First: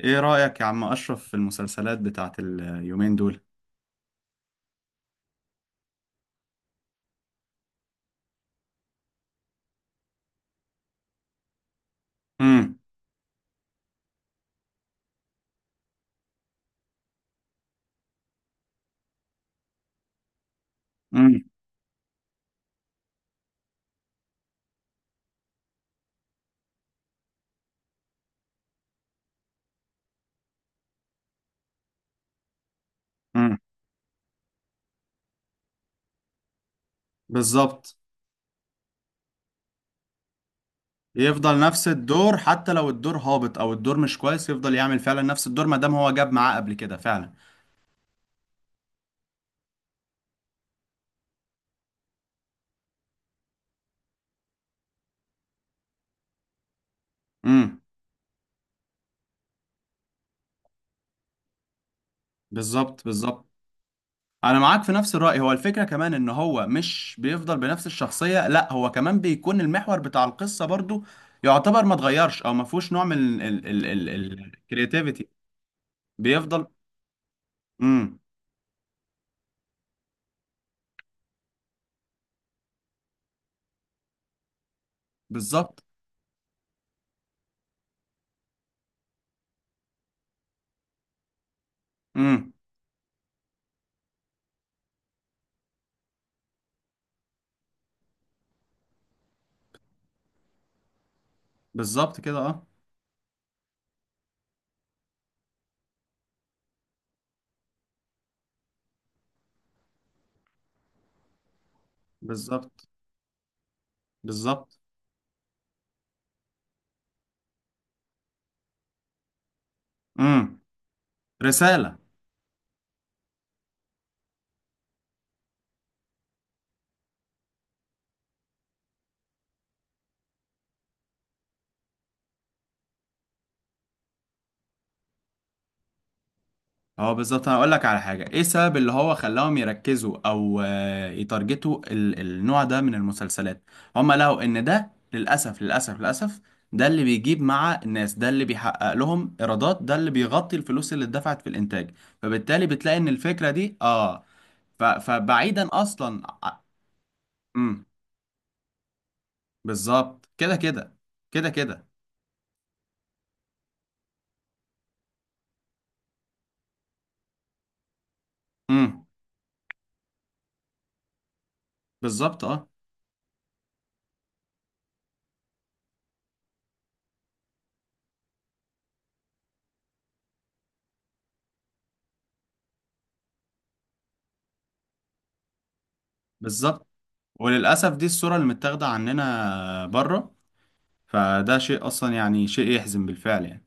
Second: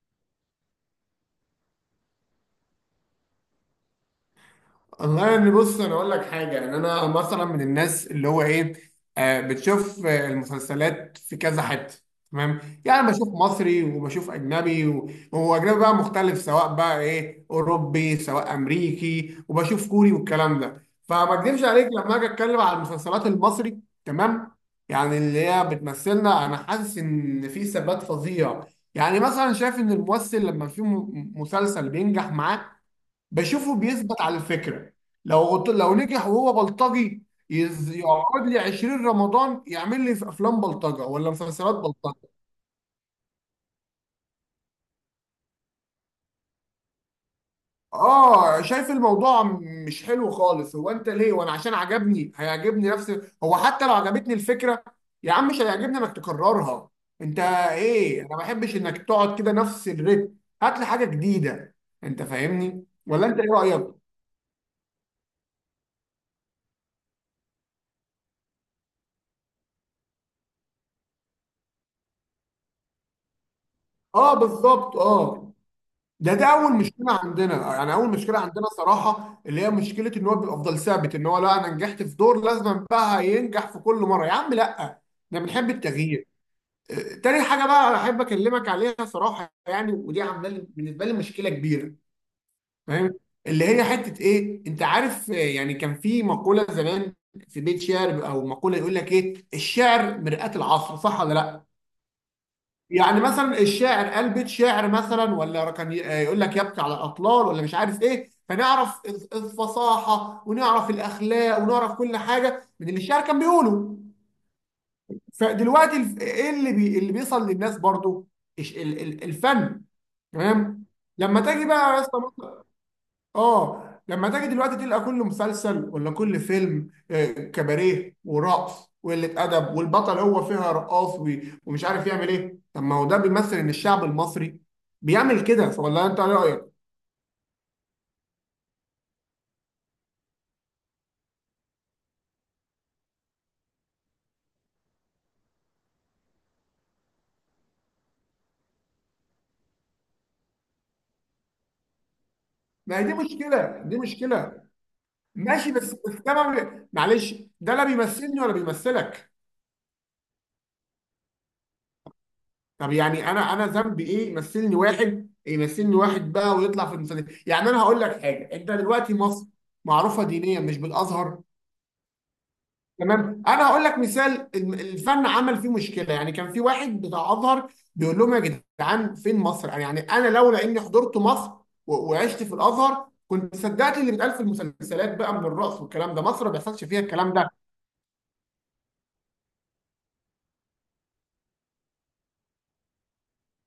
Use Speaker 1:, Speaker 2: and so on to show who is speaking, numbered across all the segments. Speaker 1: ايه رأيك يا عم اشرف في المسلسلات بتاعت اليومين دول؟
Speaker 2: والله يعني بص، انا اقول لك حاجه. ان انا مثلا من الناس اللي هو ايه، بتشوف. المسلسلات في كذا حته. تمام
Speaker 1: امم.
Speaker 2: يعني بشوف مصري وبشوف اجنبي وهو اجنبي بقى مختلف، سواء بقى ايه اوروبي سواء امريكي، وبشوف كوري والكلام ده. فما
Speaker 1: امم.
Speaker 2: اكذبش عليك لما اجي اتكلم على المسلسلات المصري. تمام. يعني اللي هي بتمثلنا انا حاسس ان في ثبات فظيع. يعني مثلا شايف ان الممثل لما في مسلسل بينجح معاه
Speaker 1: امم.
Speaker 2: بشوفه بيثبت على الفكره. لو نجح وهو بلطجي
Speaker 1: بالظبط.
Speaker 2: يقعد لي 20 رمضان يعمل لي في افلام بلطجه ولا
Speaker 1: يفضل
Speaker 2: مسلسلات
Speaker 1: نفس
Speaker 2: بلطجه.
Speaker 1: الدور حتى لو الدور هابط او الدور مش كويس، يفضل يعمل فعلا نفس الدور ما دام هو جاب معاه قبل كده فعلا.
Speaker 2: اه، شايف الموضوع مش حلو خالص. هو انت ليه؟ وانا عشان عجبني هيعجبني نفس، هو حتى لو عجبتني الفكره يا عم مش هيعجبني انك تكررها. انت
Speaker 1: امم.
Speaker 2: ايه؟ انا ما بحبش انك تقعد كده نفس الريتم. هات لي حاجه جديده. انت فاهمني
Speaker 1: بالظبط
Speaker 2: ولا انت
Speaker 1: بالظبط،
Speaker 2: ايه رايك؟
Speaker 1: انا معاك في نفس الرأي. هو الفكرة كمان ان هو مش بيفضل بنفس الشخصية، لا هو كمان بيكون المحور بتاع القصة برضو، يعتبر ما اتغيرش او ما فيهوش نوع من
Speaker 2: اه بالظبط
Speaker 1: الكرياتيفيتي.
Speaker 2: اه. ده
Speaker 1: بيفضل.
Speaker 2: اول مشكله عندنا، يعني اول
Speaker 1: امم.
Speaker 2: مشكله عندنا صراحه اللي هي مشكله، ان هو بيبقى افضل ثابت، ان هو لا انا نجحت في دور لازم بقى ينجح في كل مره. يا عم لا، احنا بنحب
Speaker 1: بالظبط.
Speaker 2: التغيير. آه، تاني حاجه بقى انا احب اكلمك عليها صراحه، يعني ودي عامله لي بالنسبه لي مشكله كبيره.
Speaker 1: امم.
Speaker 2: فاهم؟ اللي هي حته ايه، انت عارف، يعني كان في مقوله زمان، في بيت شعر او مقوله، يقول لك ايه، الشعر مرآة العصر، صح ولا لا؟
Speaker 1: بالظبط كده اه.
Speaker 2: يعني مثلا الشاعر قال بيت شعر مثلا، ولا كان يقول لك يبكي على الاطلال ولا مش عارف ايه، فنعرف الفصاحه، ونعرف الاخلاق، ونعرف كل حاجه
Speaker 1: بالظبط
Speaker 2: من اللي الشاعر كان بيقوله.
Speaker 1: بالظبط.
Speaker 2: فدلوقتي ايه اللي بي اللي بيوصل للناس برضو؟ الفن.
Speaker 1: امم.
Speaker 2: تمام. لما تيجي بقى
Speaker 1: رسالة.
Speaker 2: يا اسطى، اه لما تيجي دلوقتي تلقى كل مسلسل ولا كل فيلم، كباريه ورقص وقلة أدب، والبطل هو فيها رقاص ومش عارف يعمل إيه. طب ما هو ده بيمثل إن الشعب المصري بيعمل كده، ولا أنت إيه رأيك؟
Speaker 1: هو بالظبط، انا اقول لك على حاجة، ايه السبب اللي هو خلاهم يركزوا او يتارجتوا النوع ده من المسلسلات؟ هم لقوا ان ده للاسف للاسف للاسف، ده اللي بيجيب مع الناس، ده اللي بيحقق لهم ايرادات، ده اللي بيغطي الفلوس اللي اتدفعت في الانتاج، فبالتالي بتلاقي
Speaker 2: ما هي
Speaker 1: ان
Speaker 2: دي
Speaker 1: الفكرة دي
Speaker 2: مشكلة، دي
Speaker 1: اه.
Speaker 2: مشكلة.
Speaker 1: فبعيدا
Speaker 2: ماشي، بس
Speaker 1: اصلا
Speaker 2: ده ما
Speaker 1: ع-
Speaker 2: بي- معلش، ده لا
Speaker 1: امم.
Speaker 2: بيمثلني ولا بيمثلك.
Speaker 1: بالظبط كده كده. كده كده.
Speaker 2: طب يعني أنا ذنبي إيه؟ يمثلني واحد، يمثلني واحد بقى ويطلع في المسلسل. يعني أنا هقول لك حاجة، أنت
Speaker 1: امم.
Speaker 2: دلوقتي مصر معروفة دينيا مش بالأزهر؟
Speaker 1: بالظبط اه.
Speaker 2: تمام. انا هقول لك مثال، الفن عمل فيه مشكله. يعني كان في واحد بتاع ازهر بيقول لهم يا جدعان، فين مصر؟ يعني يعني انا لولا اني حضرت مصر وعشت في الازهر كنت صدقت اللي بيتقال في المسلسلات، بقى من الرقص والكلام ده. مصر ما بيحصلش
Speaker 1: بالظبط.
Speaker 2: فيها الكلام ده.
Speaker 1: وللأسف دي الصورة اللي متاخدة عننا بره، فده شيء أصلا يعني شيء يحزن بالفعل يعني.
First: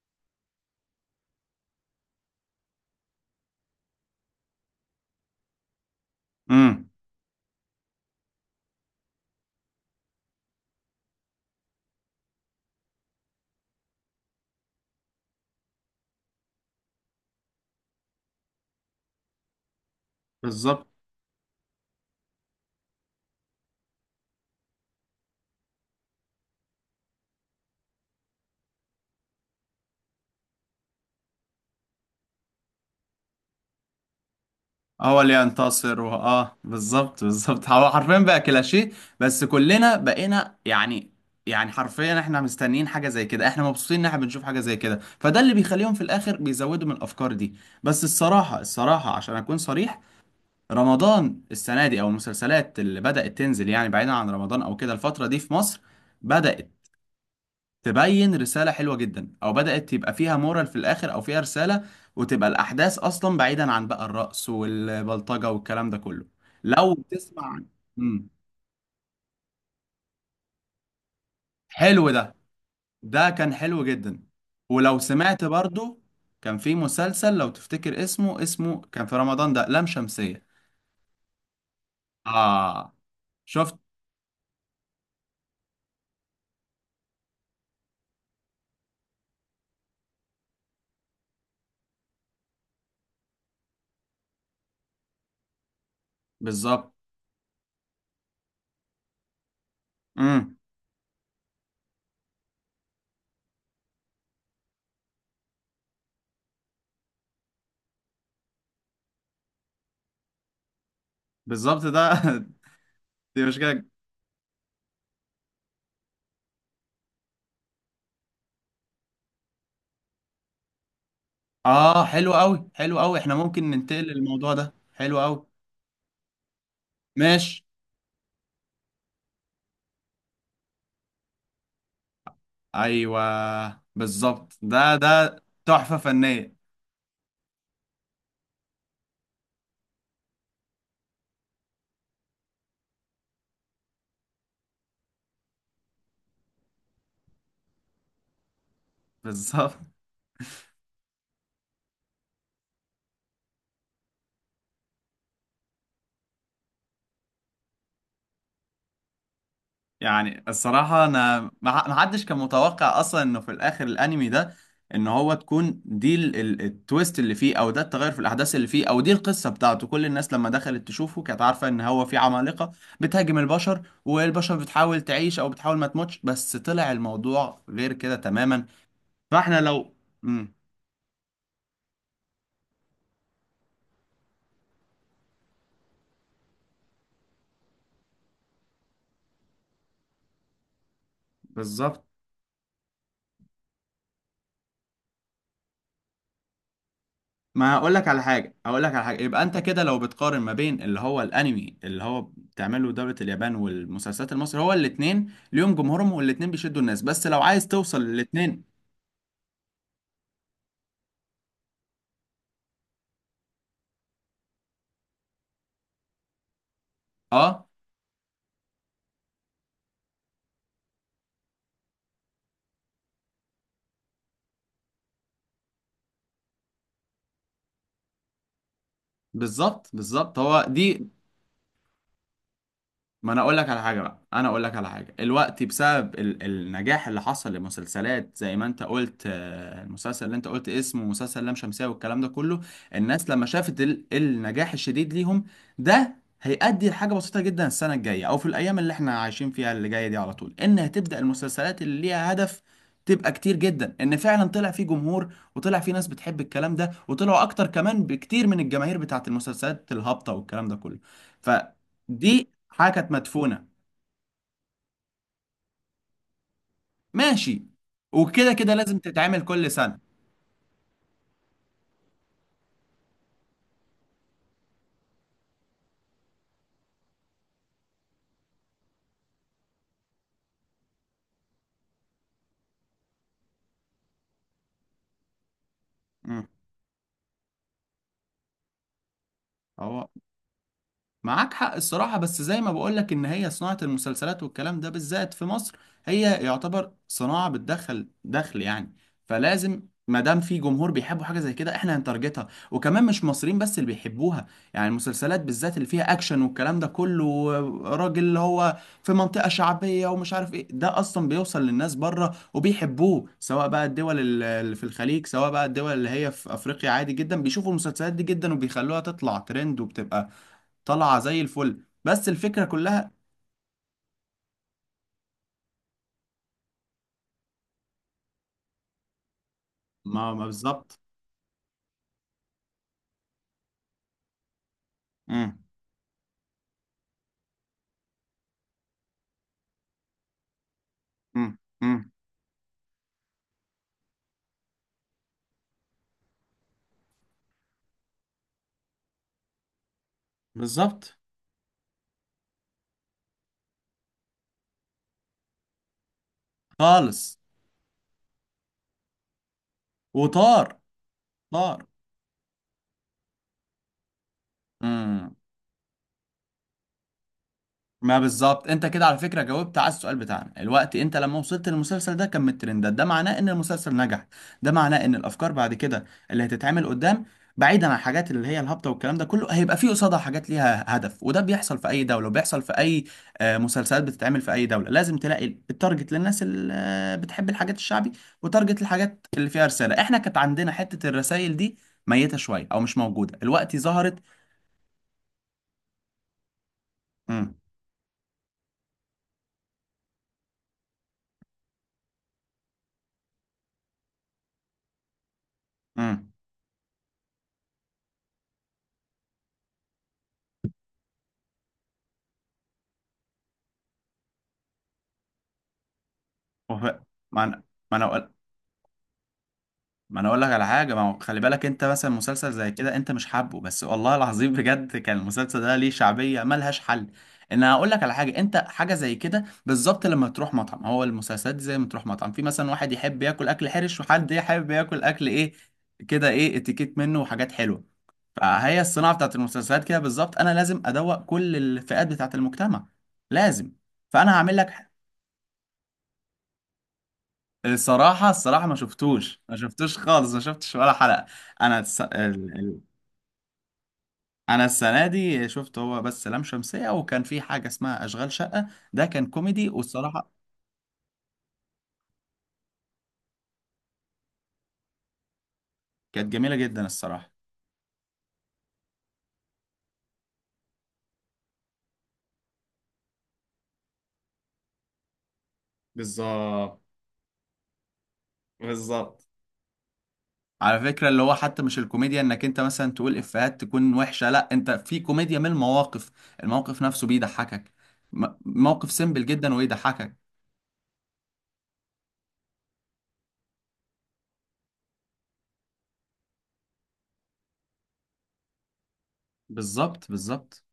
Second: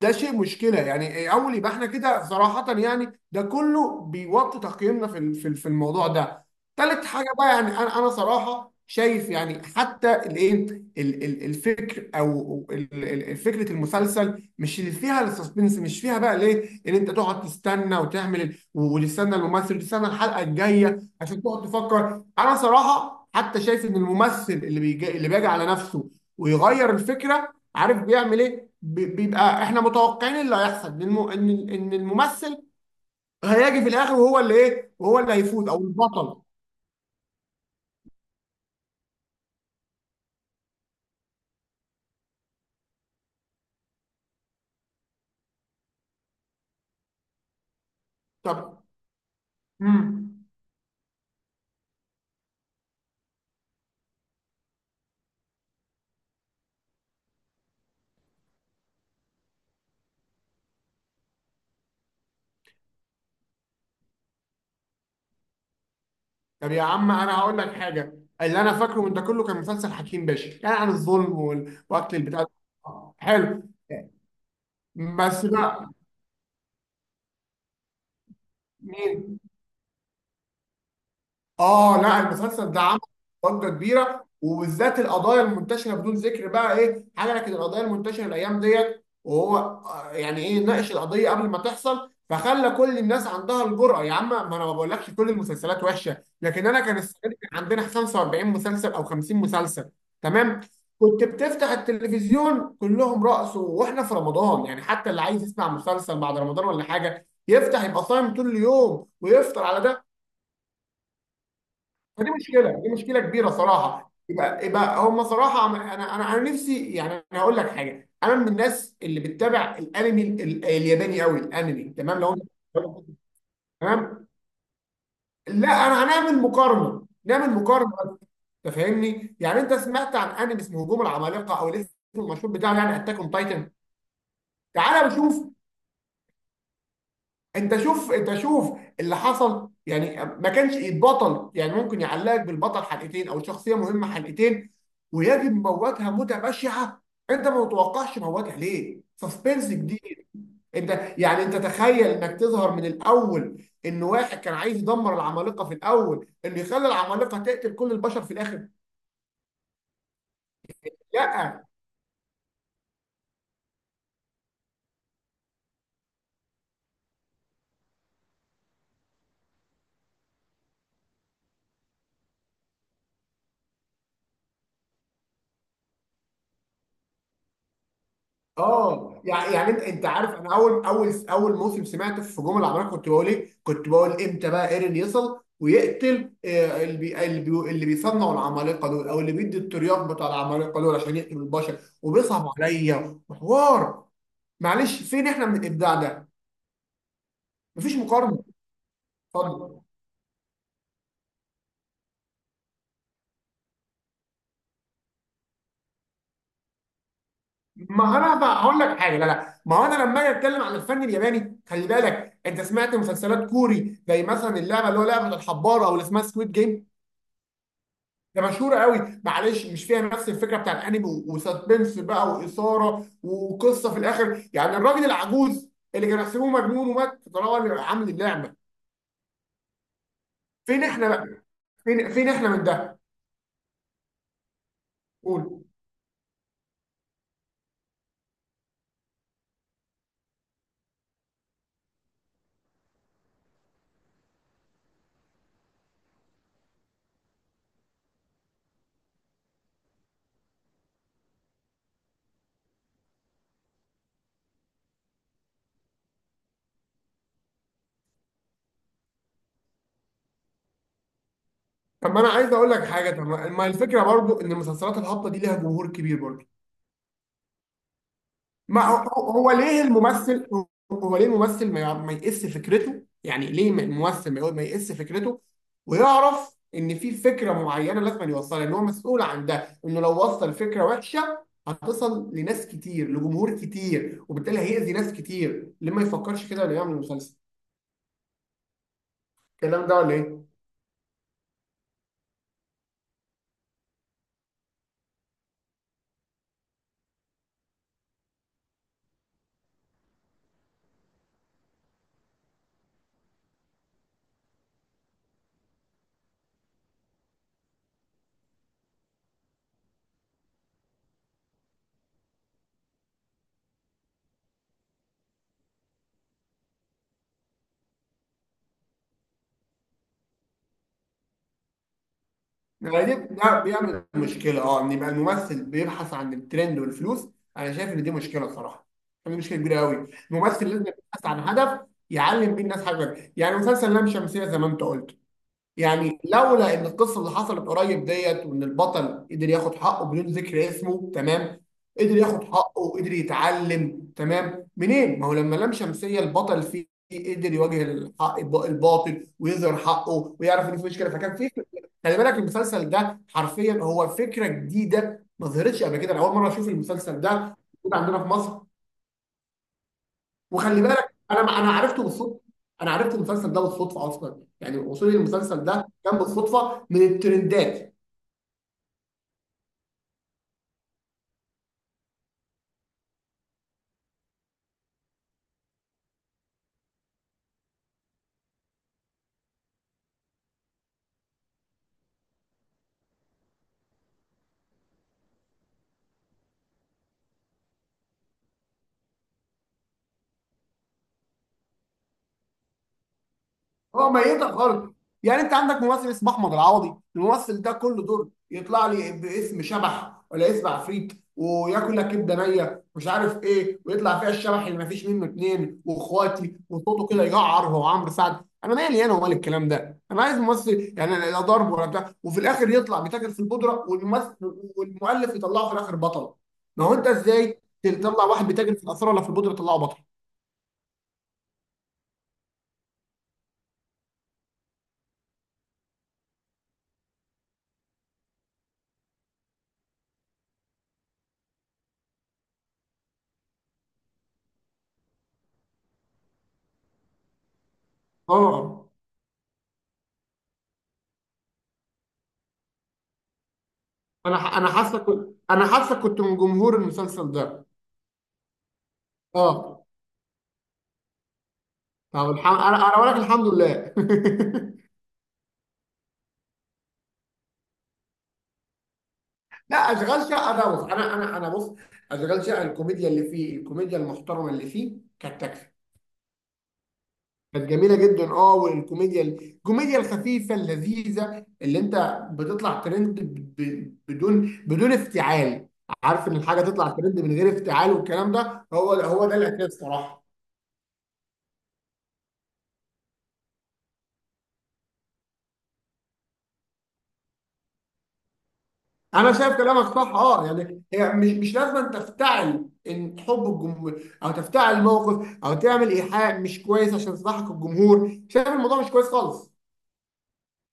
Speaker 2: ده شيء مشكله يعني. اول يبقى احنا كده صراحه، يعني ده كله بيوطي تقييمنا في في الموضوع ده.
Speaker 1: امم.
Speaker 2: تالت حاجه بقى، يعني انا صراحه شايف، يعني حتى الايه، الفكر او فكره المسلسل مش اللي فيها السسبنس، مش فيها بقى ليه ان انت تقعد تستنى وتعمل وتستنى الممثل وتستنى الحلقه
Speaker 1: بالظبط.
Speaker 2: الجايه عشان تقعد تفكر. انا صراحه حتى شايف ان الممثل اللي بيجي، على نفسه ويغير الفكره، عارف بيعمل ايه؟ بيبقى احنا متوقعين إيه اللي هيحصل، ان إن الممثل هيجي في الاخر وهو اللي ايه، وهو
Speaker 1: هو
Speaker 2: اللي
Speaker 1: اللي
Speaker 2: هيفوز او
Speaker 1: ينتصر.
Speaker 2: البطل.
Speaker 1: اه بالظبط بالظبط، هو حرفيا بقى كلاشيه. بس كلنا بقينا يعني، يعني حرفيا احنا مستنيين حاجة زي كده، احنا مبسوطين ان احنا بنشوف حاجة زي كده، فده اللي بيخليهم في الآخر بيزودوا من الأفكار دي. بس الصراحة
Speaker 2: طب،
Speaker 1: الصراحة، عشان أكون صريح،
Speaker 2: امم.
Speaker 1: رمضان السنة دي أو المسلسلات اللي بدأت تنزل يعني بعيدا عن رمضان أو كده الفترة دي في مصر، بدأت تبين رسالة حلوة جدا، او بدأت يبقى فيها مورال في الاخر او فيها رسالة، وتبقى الاحداث اصلا بعيدا عن بقى الرقص والبلطجة والكلام ده كله.
Speaker 2: طب يا
Speaker 1: لو
Speaker 2: عم انا هقول
Speaker 1: تسمع.
Speaker 2: لك حاجه،
Speaker 1: مم.
Speaker 2: اللي انا فاكره من ده كله كان مسلسل حكيم باشا، كان عن الظلم
Speaker 1: حلو
Speaker 2: واكل
Speaker 1: ده،
Speaker 2: البتاع ده.
Speaker 1: ده كان
Speaker 2: حلو.
Speaker 1: حلو جدا. ولو سمعت
Speaker 2: بس بقى،
Speaker 1: برضو، كان في مسلسل لو تفتكر اسمه كان في
Speaker 2: مين؟
Speaker 1: رمضان ده، لام شمسية.
Speaker 2: اه لا، المسلسل ده
Speaker 1: اه
Speaker 2: عمل ضجه
Speaker 1: شفت.
Speaker 2: كبيره، وبالذات القضايا المنتشره، بدون ذكر بقى ايه، حركه القضايا المنتشره الايام ديت، وهو يعني ايه، ناقش القضيه قبل ما تحصل، فخلى كل الناس عندها الجرأه. يا عم ما انا ما بقولكش كل المسلسلات وحشه، لكن انا
Speaker 1: بالظبط.
Speaker 2: كان السنه دي كان عندنا 45 مسلسل او 50 مسلسل.
Speaker 1: امم.
Speaker 2: تمام؟ كنت بتفتح التلفزيون كلهم رقص، واحنا في رمضان يعني، حتى اللي عايز يسمع مسلسل بعد رمضان ولا حاجه، يفتح يبقى صايم طول اليوم ويفطر على ده.
Speaker 1: بالظبط
Speaker 2: فدي
Speaker 1: ده.
Speaker 2: مشكله، دي مشكله
Speaker 1: دي
Speaker 2: كبيره
Speaker 1: مش كده.
Speaker 2: صراحه. يبقى يبقى هم صراحه انا نفسي يعني، انا هقول لك حاجه، انا من الناس اللي بتتابع الانمي الياباني قوي، الانمي.
Speaker 1: اه
Speaker 2: تمام
Speaker 1: حلو
Speaker 2: لو انت
Speaker 1: قوي حلو قوي، احنا ممكن ننتقل
Speaker 2: تمام.
Speaker 1: للموضوع ده، حلو قوي.
Speaker 2: لا، انا هنعمل مقارنه، نعمل
Speaker 1: ماشي.
Speaker 2: مقارنه. انت فاهمني؟ يعني انت سمعت عن انمي اسمه هجوم العمالقه، او الاسم المشهور بتاعه يعني اتاك اون تايتن.
Speaker 1: ايوه بالظبط، ده
Speaker 2: تعالى
Speaker 1: ده
Speaker 2: نشوف،
Speaker 1: تحفه فنيه.
Speaker 2: انت شوف، انت شوف اللي حصل. يعني ما كانش يتبطل، يعني ممكن يعلقك بالبطل حلقتين او شخصيه مهمه حلقتين ويجب موتها موته بشعه. انت ما متوقعش موتها ليه؟ سسبنس
Speaker 1: بالظبط.
Speaker 2: جديد. انت يعني انت تخيل انك تظهر من الاول ان واحد كان عايز يدمر العمالقه، في الاول، انه يخلي العمالقه تقتل كل البشر في الاخر.
Speaker 1: يعني الصراحه انا
Speaker 2: لا.
Speaker 1: ما. ما حدش كان متوقع اصلا انه في الاخر الانمي ده ان هو تكون دي التويست اللي فيه، او ده التغير في الاحداث اللي فيه، او دي القصه بتاعته. كل الناس لما دخلت تشوفه كانت عارفه ان هو في عمالقه بتهاجم البشر والبشر بتحاول تعيش او بتحاول ما تموتش، بس طلع الموضوع غير كده تماما.
Speaker 2: اه، يعني
Speaker 1: فاحنا
Speaker 2: يعني انت،
Speaker 1: لو.
Speaker 2: انت عارف، انا
Speaker 1: امم.
Speaker 2: اول موسم سمعت في هجوم العمالقه كنت بقول ايه؟ كنت بقول امتى بقى ايرين يصل ويقتل، اللي بي اللي بي اللي بيصنعوا العمالقه دول، او اللي بيدي الترياق بتاع العمالقه دول عشان يقتلوا البشر،
Speaker 1: بالظبط.
Speaker 2: وبيصعب عليا وحوار. معلش، فين احنا من الابداع ده؟
Speaker 1: ما اقول
Speaker 2: مفيش
Speaker 1: لك على
Speaker 2: مقارنه.
Speaker 1: حاجه، اقول لك على حاجه، يبقى انت
Speaker 2: اتفضل.
Speaker 1: كده لو بتقارن ما بين اللي هو الانمي اللي هو بتعمله دوله اليابان والمسلسلات المصري، هو الاثنين ليهم جمهورهم والاثنين بيشدوا الناس، بس لو عايز توصل
Speaker 2: ما انا بقى
Speaker 1: للاثنين.
Speaker 2: هقول لك حاجه، لا لا، ما هو انا لما اجي اتكلم عن الفن الياباني، خلي بالك انت سمعت مسلسلات كوري زي مثلا اللعبه اللي هو لعبه الحبار، او اللي اسمها سكويد جيم.
Speaker 1: اه
Speaker 2: ده مشهور قوي. معلش، مش فيها نفس الفكره بتاع الانمي وسسبنس بقى واثاره وقصه في الاخر، يعني الراجل العجوز اللي كان يحسبوه مجنون ومات طالما عامل اللعبه.
Speaker 1: بالظبط بالظبط هو
Speaker 2: فين احنا
Speaker 1: دي.
Speaker 2: بقى، فين فين احنا من ده.
Speaker 1: ما انا اقول لك على حاجه بقى، انا اقول لك على حاجه الوقت،
Speaker 2: قول.
Speaker 1: بسبب النجاح اللي حصل لمسلسلات زي ما انت قلت، المسلسل اللي انت قلت اسمه مسلسل لام شمسية والكلام ده كله. الناس لما شافت النجاح الشديد ليهم، ده هيؤدي لحاجه بسيطه جدا. السنه الجايه او في الايام اللي احنا عايشين فيها اللي جايه دي على طول، ان هتبدا المسلسلات اللي ليها هدف تبقى كتير جدا، ان فعلا طلع فيه جمهور وطلع فيه ناس بتحب الكلام ده، وطلعوا اكتر كمان بكتير من الجماهير بتاعت المسلسلات الهابطه والكلام ده كله.
Speaker 2: طب ما انا
Speaker 1: دي
Speaker 2: عايز اقول لك
Speaker 1: حاجه
Speaker 2: حاجه،
Speaker 1: كانت
Speaker 2: طب ما
Speaker 1: مدفونه.
Speaker 2: ما الفكره برضو ان المسلسلات الهابطه دي ليها جمهور كبير برضو.
Speaker 1: ماشي. وكده كده
Speaker 2: ما هو،
Speaker 1: لازم
Speaker 2: هو
Speaker 1: تتعمل
Speaker 2: هو
Speaker 1: كل
Speaker 2: ليه
Speaker 1: سنه.
Speaker 2: الممثل، هو ليه الممثل ما يقس فكرته، يعني ليه الممثل ما يقس فكرته ويعرف ان في فكره معينه لازم يوصلها، ان هو مسؤول عن ده، انه لو وصل فكره وحشه هتصل لناس كتير، لجمهور كتير، وبالتالي هيأذي ناس كتير. ليه ما
Speaker 1: مم.
Speaker 2: يفكرش كده ولا يعمل مسلسل الكلام ده
Speaker 1: هو
Speaker 2: ولا ايه؟
Speaker 1: معاك حق الصراحة، بس زي ما بقولك إن هي صناعة المسلسلات والكلام ده بالذات في مصر، هي يعتبر صناعة بتدخل دخل يعني، فلازم. ما دام في جمهور بيحبوا حاجة زي كده احنا هنتارجتها، وكمان مش مصريين بس اللي بيحبوها. يعني المسلسلات بالذات اللي فيها أكشن والكلام ده كله، راجل اللي هو في منطقة شعبية ومش عارف ايه، ده أصلا بيوصل للناس بره وبيحبوه، سواء بقى الدول اللي في الخليج، سواء بقى الدول اللي هي في أفريقيا، عادي جدا بيشوفوا المسلسلات دي جدا وبيخلوها تطلع ترند وبتبقى طالعه زي الفل، بس الفكره
Speaker 2: يعني
Speaker 1: كلها.
Speaker 2: دي ده بيعمل مشكلة اه، ان يبقى الممثل بيبحث عن الترند والفلوس. انا شايف ان دي مشكلة صراحة، دي مشكلة كبيرة قوي.
Speaker 1: ما
Speaker 2: الممثل لازم
Speaker 1: بالظبط.
Speaker 2: يبحث عن هدف يعلم بيه الناس حاجة. يعني مسلسل لام شمسية زي ما انت قلت،
Speaker 1: امم
Speaker 2: يعني لولا ان القصه اللي حصلت قريب ديت، وان البطل قدر ياخد حقه بدون ذكر اسمه
Speaker 1: امم
Speaker 2: تمام،
Speaker 1: امم.
Speaker 2: قدر ياخد حقه، قدر يتعلم تمام، منين؟ ما هو لما لام شمسيه البطل فيه قدر يواجه الحق، الباطل، ويظهر حقه ويعرف ان في مشكله،
Speaker 1: بالظبط.
Speaker 2: فكان في. خلي بالك المسلسل ده حرفيا هو فكره جديده ما ظهرتش قبل كده. انا اول مره اشوف المسلسل ده
Speaker 1: خالص.
Speaker 2: موجود عندنا في مصر.
Speaker 1: وطار.
Speaker 2: وخلي بالك انا انا
Speaker 1: طار.
Speaker 2: عرفته بالصدفه، انا عرفت المسلسل ده بالصدفه اصلا. يعني وصولي
Speaker 1: امم.
Speaker 2: للمسلسل ده كان بالصدفه من الترندات.
Speaker 1: ما بالظبط، انت كده على فكره جاوبت على السؤال بتاعنا الوقت. انت لما وصلت للمسلسل ده كان من الترندات، ده معناه ان المسلسل نجح، ده معناه ان الافكار بعد كده اللي هتتعمل قدام، بعيدا عن الحاجات اللي هي الهابطه والكلام ده كله، هيبقى فيه قصادها حاجات ليها هدف، وده بيحصل في اي دوله، وبيحصل في اي مسلسلات بتتعمل في اي دوله. لازم تلاقي التارجت للناس اللي بتحب الحاجات الشعبي، وتارجت الحاجات اللي فيها رساله. احنا كانت عندنا حته الرسائل دي ميته شويه او مش موجوده، الوقت
Speaker 2: هو
Speaker 1: ظهرت.
Speaker 2: ميتة خالص. يعني انت عندك ممثل اسمه احمد العوضي،
Speaker 1: امم.
Speaker 2: الممثل ده كل دور يطلع لي باسم شبح ولا اسم عفريت وياكل لك كبده نيه مش عارف ايه، ويطلع فيها الشبح اللي ما فيش منه اتنين
Speaker 1: امم.
Speaker 2: واخواتي وصوته كده يقعر، هو عمرو سعد. انا مالي انا ومال الكلام ده؟ انا عايز ممثل يعني لا ضرب ولا بتاع، وفي الاخر يطلع بيتاجر في البودره، والممثل والمؤلف يطلعه في الاخر بطل. ما هو انت
Speaker 1: ما
Speaker 2: ازاي
Speaker 1: انا ما
Speaker 2: تطلع
Speaker 1: انا
Speaker 2: واحد بيتاجر في الاثار ولا في البودره تطلعه بطل؟
Speaker 1: ما انا اقول لك على حاجه، ما هو خلي بالك انت مثلا مسلسل زي كده انت مش حابه، بس والله العظيم بجد كان المسلسل ده ليه شعبيه ملهاش حل. ان انا اقول لك على حاجه، انت حاجه زي كده بالظبط، لما تروح مطعم، هو المسلسلات دي زي ما تروح مطعم، في مثلا واحد يحب ياكل اكل حرش، وحد يحب ياكل اكل ايه كده، ايه اتيكيت منه وحاجات حلوه. فهي
Speaker 2: اه.
Speaker 1: الصناعه بتاعت المسلسلات كده بالظبط، انا لازم ادوق كل الفئات بتاعت المجتمع، لازم. فانا هعمل
Speaker 2: انا
Speaker 1: لك.
Speaker 2: حاسك، انا حاسك كنت من جمهور المسلسل ده.
Speaker 1: الصراحه الصراحه ما شفتوش ما
Speaker 2: اه.
Speaker 1: شفتوش خالص، ما شفتش ولا حلقه. انا الس-
Speaker 2: طب الحمد، انا
Speaker 1: ال-
Speaker 2: انا اقول لك الحمد لله.
Speaker 1: انا السنه دي شفت هو بس لام شمسية، وكان في حاجة اسمها اشغال شقة، ده كان كوميدي
Speaker 2: لا اشغال
Speaker 1: والصراحة
Speaker 2: شقه ده، بص انا، انا بص، اشغال شقه الكوميديا اللي فيه، الكوميديا المحترمه اللي فيه كانت تكفي.
Speaker 1: كانت جميلة جدا الصراحة.
Speaker 2: كانت جميله جدا اه، والكوميديا، الكوميديا الخفيفه اللذيذه اللي انت بتطلع ترند بدون افتعال. عارف ان الحاجه
Speaker 1: بالظبط
Speaker 2: تطلع ترند من غير افتعال، والكلام ده، هو
Speaker 1: بالظبط.
Speaker 2: هو ده الاساس صراحه.
Speaker 1: على فكرة اللي هو حتى مش الكوميديا انك انت مثلا تقول افيهات تكون وحشة، لا انت في كوميديا من المواقف، الموقف نفسه بيضحكك م- موقف سيمبل
Speaker 2: انا
Speaker 1: جدا
Speaker 2: شايف كلامك صح
Speaker 1: ويضحكك.
Speaker 2: اه. يعني هي مش لازم أن تفتعل ان حب الجمهور، او تفتعل الموقف، او تعمل ايحاء مش كويس عشان تصلحك الجمهور. شايف الموضوع مش كويس خالص.
Speaker 1: بالظبط بالظبط.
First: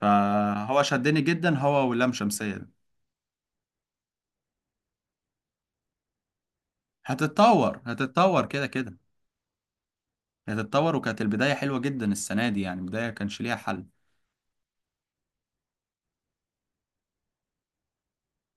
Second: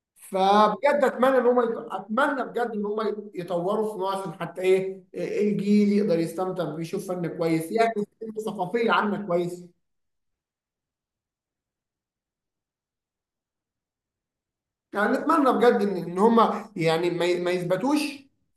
Speaker 1: فهو
Speaker 2: فبجد
Speaker 1: شدني
Speaker 2: اتمنى ان
Speaker 1: جدا
Speaker 2: هم
Speaker 1: هو واللام
Speaker 2: اتمنى
Speaker 1: شمسية
Speaker 2: بجد
Speaker 1: ده.
Speaker 2: ان هم يطوروا في نوع، عشان حتى ايه، إيه الجيل يقدر يستمتع ويشوف فن كويس
Speaker 1: هتتطور
Speaker 2: يعكس
Speaker 1: هتتطور كده
Speaker 2: الثقافيه
Speaker 1: كده.
Speaker 2: عامه كويس.
Speaker 1: هتتطور، وكانت البداية حلوة جدا السنة دي، يعني بداية كانش ليها حل.
Speaker 2: يعني نتمنى بجد ان ان هم يعني ما يثبتوش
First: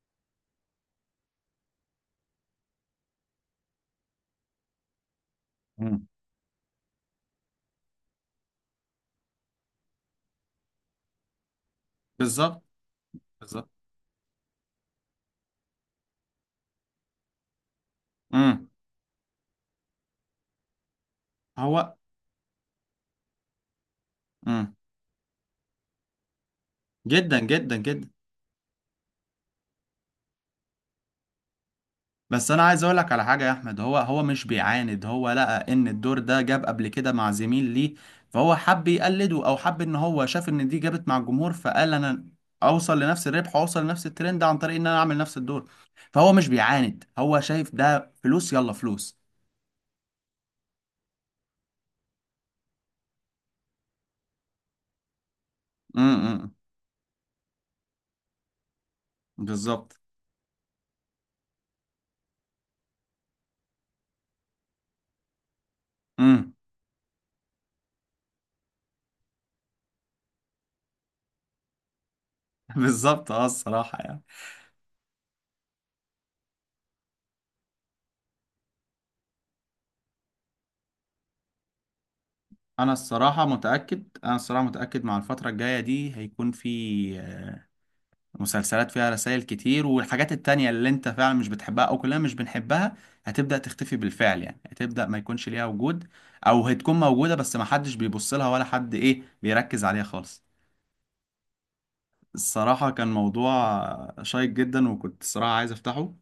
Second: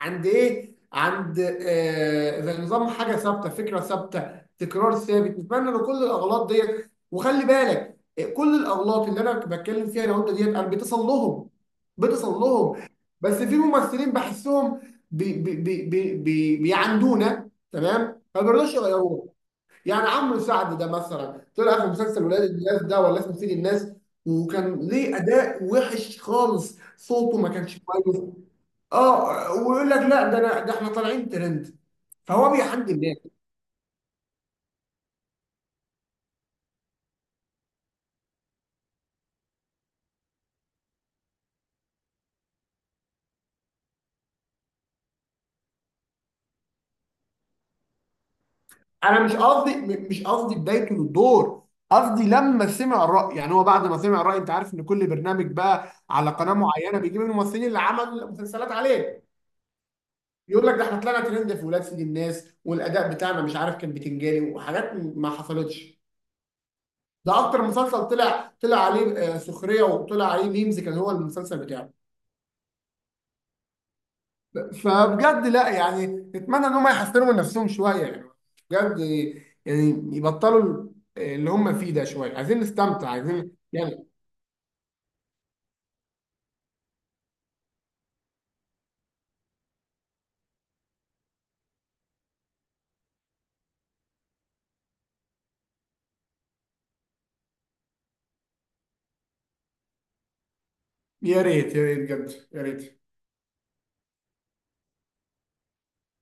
Speaker 2: عند ايه، عند زي نظام حاجه ثابته، فكره ثابته، تكرار ثابت. نتمنى ان كل الاغلاط ديت، وخلي بالك كل الاغلاط اللي انا بتكلم فيها لو انت ديت انا بتصل لهم، بتصل
Speaker 1: بالظبط
Speaker 2: لهم، بس في
Speaker 1: بالظبط.
Speaker 2: ممثلين بحسهم بي بي بي بي بي بيعندونا تمام، ما
Speaker 1: امم.
Speaker 2: بيرضوش يغيروها. يعني عمرو سعد ده مثلا طلع في
Speaker 1: هو.
Speaker 2: مسلسل ولاد الناس، ده ولا اسمه سيد الناس،
Speaker 1: امم.
Speaker 2: وكان ليه اداء وحش خالص، صوته
Speaker 1: جدا
Speaker 2: ما
Speaker 1: جدا
Speaker 2: كانش
Speaker 1: جدا.
Speaker 2: كويس اه. ويقول لك لا، ده انا، ده احنا طالعين ترند. فهو
Speaker 1: بس انا عايز
Speaker 2: بيحد
Speaker 1: اقول لك
Speaker 2: الناس.
Speaker 1: على حاجه يا احمد، هو مش بيعاند، هو لقى ان الدور ده جاب قبل كده مع زميل ليه، فهو حب يقلده او حب ان هو شاف ان دي جابت مع الجمهور، فقال انا اوصل لنفس الربح، اوصل لنفس الترند عن طريق ان انا اعمل نفس الدور. فهو مش بيعاند، هو شايف ده فلوس يلا فلوس.
Speaker 2: انا مش قصدي مش قصدي بدايته للدور، قصدي لما سمع الراي، يعني هو بعد ما سمع الراي، انت عارف ان كل برنامج بقى
Speaker 1: امم.
Speaker 2: على
Speaker 1: امم.
Speaker 2: قناه معينه بيجيب الممثلين اللي عمل مسلسلات عليه
Speaker 1: بالظبط.
Speaker 2: يقول لك، ده احنا طلعنا ترند في ولاد سيد الناس، والاداء بتاعنا مش عارف كان بتنجاني، وحاجات ما حصلتش.
Speaker 1: امم.
Speaker 2: ده اكتر مسلسل طلع عليه سخريه، وطلع عليه ميمز، كان هو المسلسل بتاعه.
Speaker 1: بالظبط اه الصراحه يعني.
Speaker 2: فبجد لا، يعني نتمنى ان هم يحسنوا من نفسهم شويه، يعني بجد، يعني يبطلوا اللي هم فيه ده شويه. عايزين
Speaker 1: انا
Speaker 2: نستمتع،
Speaker 1: الصراحه
Speaker 2: عايزين
Speaker 1: متاكد،
Speaker 2: يعني.
Speaker 1: انا الصراحه متاكد، مع الفتره الجايه دي هيكون في مسلسلات فيها رسائل كتير، والحاجات التانية اللي انت فعلا مش بتحبها او كلنا مش بنحبها هتبدا تختفي بالفعل، يعني هتبدا ما يكونش ليها وجود، او هتكون موجوده بس ما حدش بيبص لها ولا حد ايه بيركز عليها خالص.
Speaker 2: يا ريت، يا ريت بجد، يا
Speaker 1: الصراحه
Speaker 2: ريت.
Speaker 1: كان موضوع شيق جدا، وكنت الصراحه عايز افتحه،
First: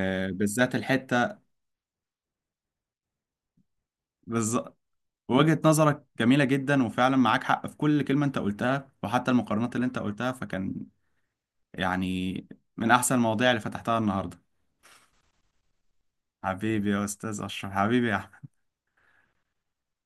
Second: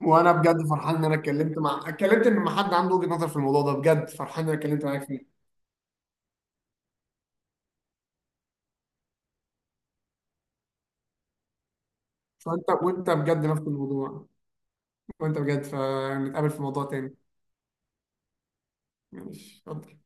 Speaker 2: وانا بجد فرحان ان انا
Speaker 1: الحته.
Speaker 2: اتكلمت مع، اتكلمت ان ما حد عنده وجهه نظر في الموضوع ده. بجد فرحان ان انا
Speaker 1: بالظبط.
Speaker 2: اتكلمت معاك فيه.
Speaker 1: وجهة نظرك جميلة جدا، وفعلا معاك حق في كل كلمة انت قلتها، وحتى المقارنات اللي انت قلتها فكان يعني
Speaker 2: فانت،
Speaker 1: من
Speaker 2: وانت
Speaker 1: أحسن
Speaker 2: بجد
Speaker 1: المواضيع
Speaker 2: نفس
Speaker 1: اللي فتحتها
Speaker 2: الموضوع،
Speaker 1: النهاردة.
Speaker 2: وانت بجد فنتقابل في موضوع
Speaker 1: حبيبي يا
Speaker 2: تاني.
Speaker 1: أستاذ أشرف، حبيبي يا أحمد.
Speaker 2: ماشي، اتفضل.